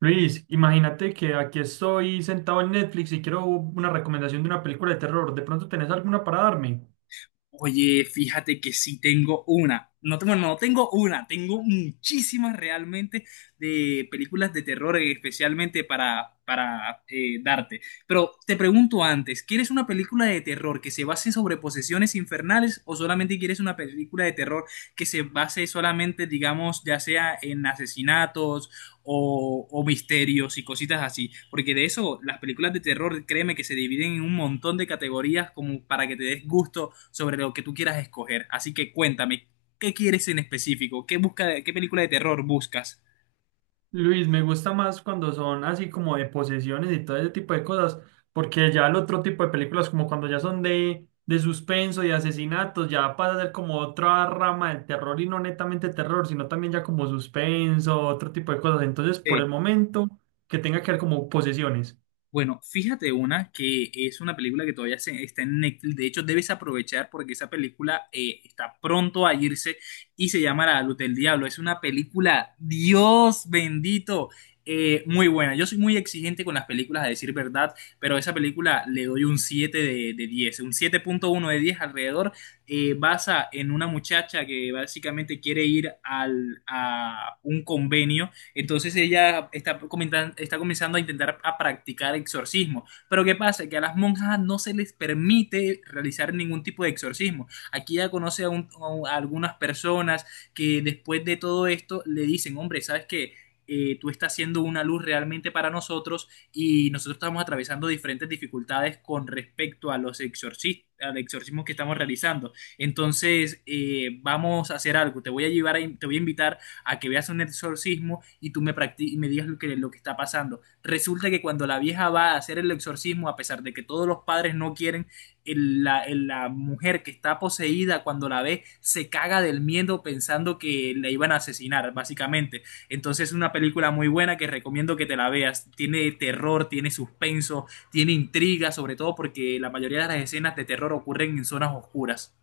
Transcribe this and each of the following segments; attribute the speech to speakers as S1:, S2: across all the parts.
S1: Luis, imagínate que aquí estoy sentado en Netflix y quiero una recomendación de una película de terror. ¿De pronto tenés alguna para darme?
S2: Oye, fíjate que sí tengo una. No tengo, no tengo una, tengo muchísimas realmente de películas de terror, especialmente para darte. Pero te pregunto antes, ¿quieres una película de terror que se base sobre posesiones infernales o solamente quieres una película de terror que se base solamente, digamos, ya sea en asesinatos o misterios y cositas así? Porque de eso, las películas de terror, créeme que se dividen en un montón de categorías como para que te des gusto sobre lo que tú quieras escoger. Así que cuéntame, ¿qué quieres en específico? ¿ qué película de terror buscas?
S1: Luis, me gusta más cuando son así como de posesiones y todo ese tipo de cosas, porque ya el otro tipo de películas, como cuando ya son de suspenso y asesinatos, ya pasa a ser como otra rama del terror y no netamente terror, sino también ya como suspenso, otro tipo de cosas. Entonces, por el
S2: Sí.
S1: momento, que tenga que ver como posesiones.
S2: Bueno, fíjate una que es una película que está en Netflix. De hecho, debes aprovechar porque esa película está pronto a irse y se llama La Luz del Diablo. Es una película, Dios bendito, muy buena. Yo soy muy exigente con las películas, a decir verdad, pero a esa película le doy un 7 de 10, un siete punto uno de 10 alrededor. Basa en una muchacha que básicamente quiere ir a un convenio, entonces ella está, está comenzando a intentar a practicar exorcismo. Pero ¿qué pasa? Que a las monjas no se les permite realizar ningún tipo de exorcismo. Aquí ella conoce a algunas personas que después de todo esto le dicen, hombre, ¿sabes qué? Tú estás siendo una luz realmente para nosotros y nosotros estamos atravesando diferentes dificultades con respecto a los exorcismos, al exorcismo que estamos realizando. Entonces, vamos a hacer algo. Te voy a llevar, te voy a invitar a que veas un exorcismo y tú me, y me digas lo que está pasando. Resulta que cuando la vieja va a hacer el exorcismo, a pesar de que todos los padres no quieren, la mujer que está poseída, cuando la ve se caga del miedo pensando que la iban a asesinar, básicamente. Entonces es una película muy buena que recomiendo que te la veas. Tiene terror, tiene suspenso, tiene intriga, sobre todo porque la mayoría de las escenas de terror ocurren en zonas oscuras.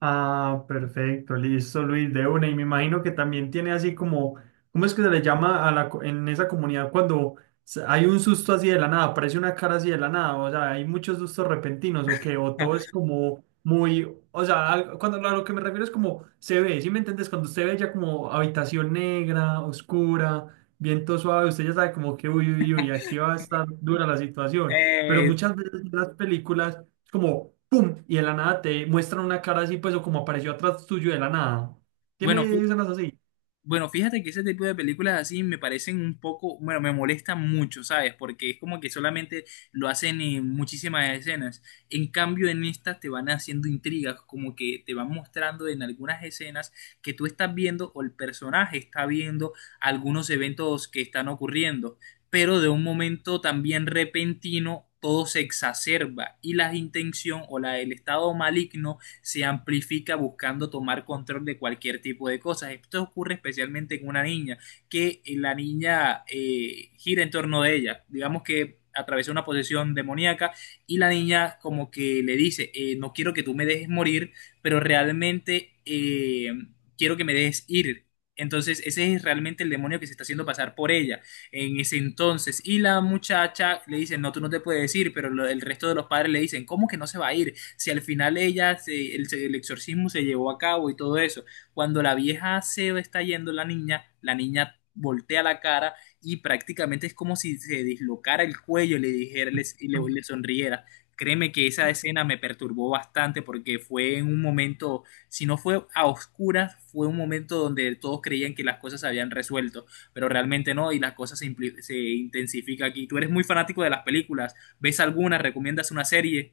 S1: Ah, perfecto, listo, Luis, de una. Y me imagino que también tiene así como ¿cómo es que se le llama a la, co- en esa comunidad cuando s- hay un susto así de la nada, aparece una cara así de la nada? O sea, ¿hay muchos sustos repentinos o qué, o todo es como muy, o sea, al- cuando a lo que me refiero es como se ve, sí me entiendes? Cuando usted ve ya como habitación negra, oscura, viento suave, usted ya sabe como que uy, uy, uy, aquí va a estar dura la situación. Pero
S2: Eh,
S1: muchas veces en las películas... es como ¡pum! Y de la nada te muestran una cara así, pues, o como apareció atrás tuyo de la nada. ¿Tiene
S2: bueno,
S1: escenas así?
S2: Bueno, fíjate que ese tipo de películas así me parecen un poco, bueno, me molestan mucho, ¿sabes? Porque es como que solamente lo hacen en muchísimas escenas. En cambio, en estas te van haciendo intrigas, como que te van mostrando en algunas escenas que tú estás viendo o el personaje está viendo algunos eventos que están ocurriendo, pero de un momento también repentino todo se exacerba y la intención el estado maligno se amplifica buscando tomar control de cualquier tipo de cosas. Esto ocurre especialmente en una niña, que la niña gira en torno de ella. Digamos que atravesó una posesión demoníaca y la niña como que le dice, no quiero que tú me dejes morir, pero realmente quiero que me dejes ir. Entonces ese es realmente el demonio que se está haciendo pasar por ella en ese entonces. Y la muchacha le dice, no, tú no te puedes ir, pero el resto de los padres le dicen, ¿cómo que no se va a ir, si al final ella, el exorcismo se llevó a cabo y todo eso? Cuando la vieja se está yendo, la niña voltea la cara y prácticamente es como si se dislocara el cuello y le dijera le- y le, le sonriera. Créeme que esa escena me perturbó bastante porque fue en un momento, si no fue a oscuras, fue un momento donde todos creían que las cosas se habían resuelto, pero realmente no, y las cosas se intensifica aquí. Tú eres muy fanático de las películas, ¿ves alguna? ¿Recomiendas una serie?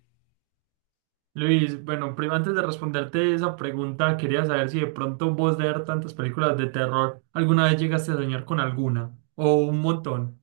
S1: Luis, bueno, primero antes de responderte esa pregunta, quería saber si de pronto vos de ver tantas películas de terror, ¿alguna vez llegaste a soñar con alguna? ¿O un montón?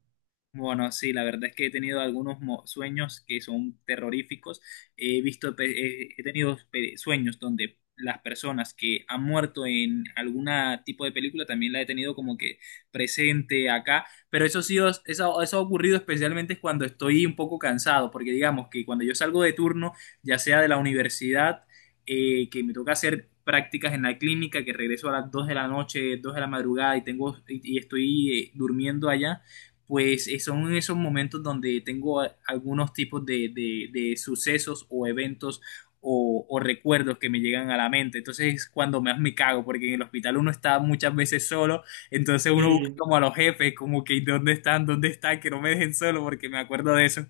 S2: Bueno, sí, la verdad es que he tenido algunos sueños que son terroríficos. He visto, he tenido sueños donde las personas que han muerto en algún tipo de película también la he tenido como que presente acá. Pero eso sí, eso ha ocurrido especialmente cuando estoy un poco cansado, porque digamos que cuando yo salgo de turno, ya sea de la universidad, que me toca hacer prácticas en la clínica, que regreso a las 2 de la noche, 2 de la madrugada y estoy durmiendo allá, pues son esos momentos donde tengo algunos tipos de sucesos o eventos o recuerdos que me llegan a la mente. Entonces es cuando más me cago, porque en el hospital uno está muchas veces solo, entonces uno busca
S1: Sí.
S2: como a los jefes, como que ¿dónde están? ¿Dónde están? Que no me dejen solo, porque me acuerdo de eso.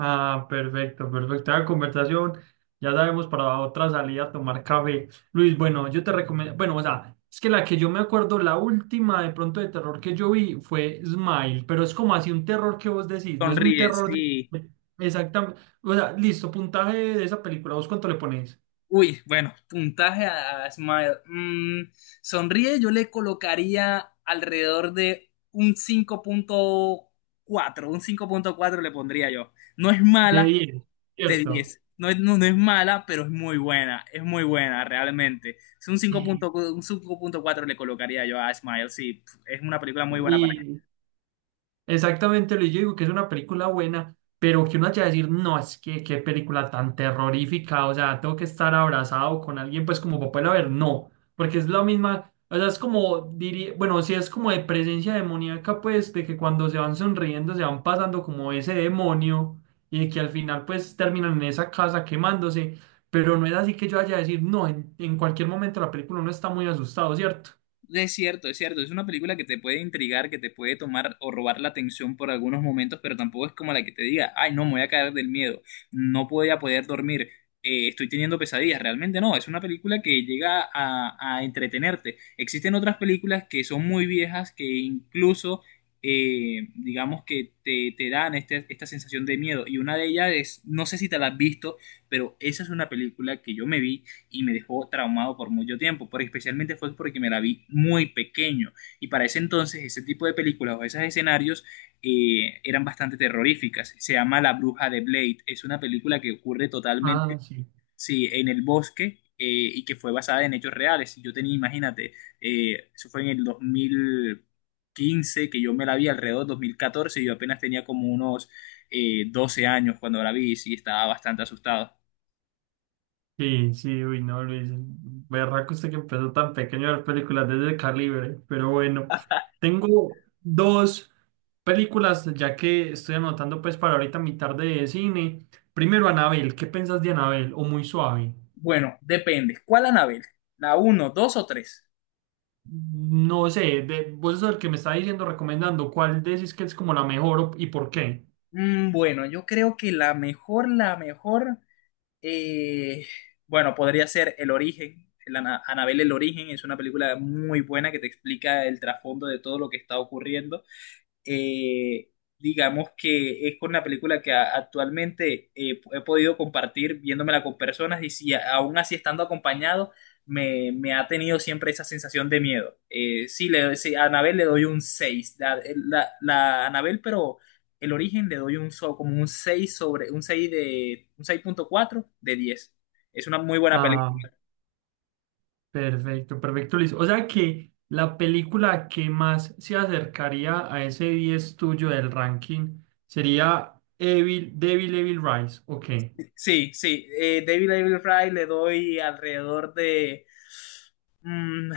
S1: Ah, perfecto, perfecto. La conversación, ya sabemos para otra salida a tomar café. Luis, bueno, yo te recomiendo, bueno, o sea, es que la que yo me acuerdo, la última de pronto de terror que yo vi fue Smile, pero es como así un terror que vos decís, no es un
S2: Sonríe,
S1: terror
S2: sí.
S1: de- exactamente. O sea, listo, puntaje de esa película, ¿vos cuánto le pones?
S2: Uy, bueno, puntaje a Smile. Sonríe, yo le colocaría alrededor de un cinco punto cuatro. Un cinco punto cuatro le pondría yo. No es
S1: De
S2: mala
S1: 10,
S2: de
S1: ¿cierto?
S2: diez. No es, no, no es mala, pero es muy buena. Es muy buena, realmente. Es un
S1: Y
S2: 5.4, un cinco punto cuatro le colocaría yo a Smile. Sí, es una película muy buena para…
S1: exactamente, Luis, yo digo que es una película buena, pero que uno haya de decir, no, es que qué película tan terrorífica, o sea, tengo que estar abrazado con alguien, pues como para poderla ver, no, porque es la misma, o sea, es como, diría, bueno, si es como de presencia demoníaca, pues, de que cuando se van sonriendo, se van pasando como ese demonio, y de que al final, pues, terminan en esa casa quemándose, pero no es así que yo haya de decir, no, en cualquier momento la película uno está muy asustado, ¿cierto?
S2: Es cierto, es cierto. Es una película que te puede intrigar, que te puede tomar o robar la atención por algunos momentos, pero tampoco es como la que te diga, ay, no, me voy a caer del miedo, no voy a poder dormir, estoy teniendo pesadillas. Realmente no, es una película que llega a entretenerte. Existen otras películas que son muy viejas que incluso, digamos que te dan esta sensación de miedo. Y una de ellas es, no sé si te la has visto, pero esa es una película que yo me vi y me dejó traumado por mucho tiempo, pero especialmente fue porque me la vi muy pequeño, y para ese entonces ese tipo de películas o esos escenarios eran bastante terroríficas. Se llama La Bruja de Blade, es una película que ocurre
S1: Ah,
S2: totalmente,
S1: sí.
S2: sí, en el bosque, y que fue basada en hechos reales. Yo tenía, imagínate, eso fue en el 2015, que yo me la vi alrededor del 2014, y yo apenas tenía como unos 12 años cuando la vi y sí, estaba bastante asustado.
S1: Sí, sí, uy, no, Luis. Berraco usted que empezó tan pequeño a ver películas desde calibre. Pero bueno, tengo dos películas, ya que estoy anotando pues para ahorita mi tarde de cine. Primero, Anabel, ¿qué pensás de Anabel? O muy suave.
S2: Bueno, depende. ¿Cuál Anabel? ¿La uno, 2 o 3?
S1: No sé, de, vos sos el que me está diciendo, recomendando, ¿cuál decís que es como la mejor o- y por qué?
S2: Bueno, yo creo que la mejor, la mejor, eh, bueno, podría ser El Origen. Anabel El Origen es una película muy buena que te explica el trasfondo de todo lo que está ocurriendo. eh, digamos que es con la película que actualmente he podido compartir viéndomela con personas, y si aún así estando acompañado, me ha tenido siempre esa sensación de miedo. Sí, a Anabel le doy un 6 la Anabel, pero el origen le doy como un 6 sobre, un 6 de, un seis punto cuatro de diez. Es una muy buena película.
S1: Perfecto, perfecto, Luis. O sea que la película que más se acercaría a ese 10 tuyo del ranking sería Evil, Devil Evil Rise. Ok.
S2: Sí, sí, David Fry le doy alrededor de… mm,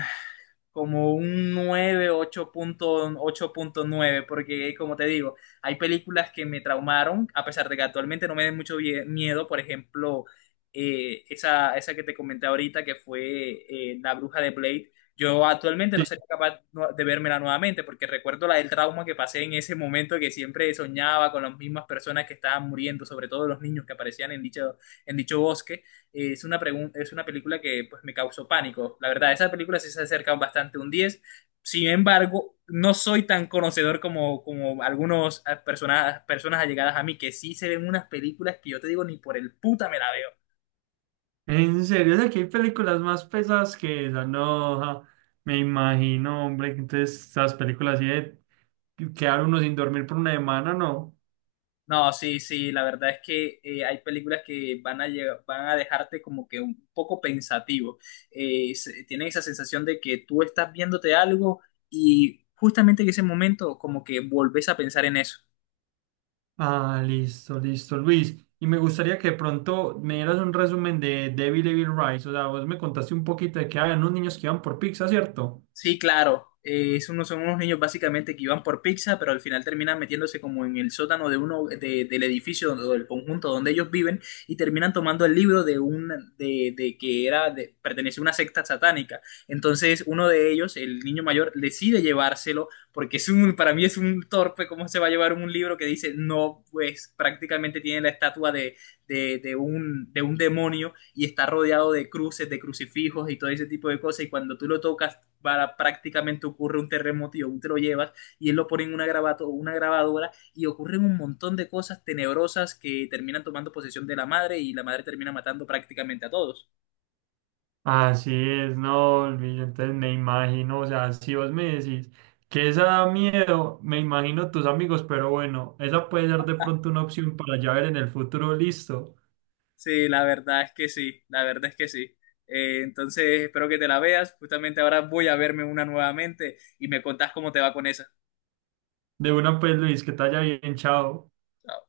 S2: como un nueve ocho ocho punto nueve, porque como te digo, hay películas que me traumaron, a pesar de que actualmente no me den mucho miedo, por ejemplo, esa que te comenté ahorita, que fue La Bruja de Blade. Yo actualmente no
S1: Sí.
S2: sería capaz de vérmela nuevamente, porque recuerdo la del trauma que pasé en ese momento, que siempre soñaba con las mismas personas que estaban muriendo, sobre todo los niños que aparecían en dicho bosque, y es es una película que pues me causó pánico. La verdad, esa película sí se acerca bastante a un 10. Sin embargo, no soy tan conocedor como algunas personas, personas allegadas a mí que sí se ven unas películas que yo te digo ni por el puta me la veo.
S1: En serio, o sea que hay películas más pesadas que esa. No, ja, me imagino, hombre, que entonces, esas películas así de quedar uno sin dormir por una semana, no.
S2: No, sí, sí, la verdad es que hay películas que van van a dejarte como que un poco pensativo. Tienen esa sensación de que tú estás viéndote algo y justamente en ese momento como que volvés a pensar en eso.
S1: Ah, listo, listo, Luis. Y me gustaría que de pronto me dieras un resumen de Devil Evil Rise. O sea, vos me contaste un poquito de que había unos niños que iban por pizza, ¿cierto?
S2: Sí, claro. Son unos niños básicamente que iban por pizza, pero al final terminan metiéndose como en el sótano del edificio o del conjunto donde ellos viven, y terminan tomando el libro de un, de que era de, pertenece a una secta satánica. Entonces uno de ellos, el niño mayor, decide llevárselo. Porque es un, para mí es un torpe, cómo se va a llevar un libro que dice no, pues prácticamente tiene la estatua de, de un demonio, y está rodeado de cruces, de crucifijos y todo ese tipo de cosas. Y cuando tú lo tocas para, prácticamente ocurre un terremoto, y aún te lo llevas, y él lo pone en una, una grabadora, y ocurren un montón de cosas tenebrosas que terminan tomando posesión de la madre, y la madre termina matando prácticamente a todos.
S1: Así es, no, Luis. Entonces me imagino, o sea, si vos me decís que esa da miedo, me imagino tus amigos, pero bueno, esa puede ser de pronto una opción para ya ver en el futuro, listo.
S2: Sí, la verdad es que sí, la verdad es que sí. Entonces espero que te la veas, justamente ahora voy a verme una nuevamente y me contás cómo te va con esa.
S1: De una, pues, Luis, que te haya bien, chao.
S2: Chao.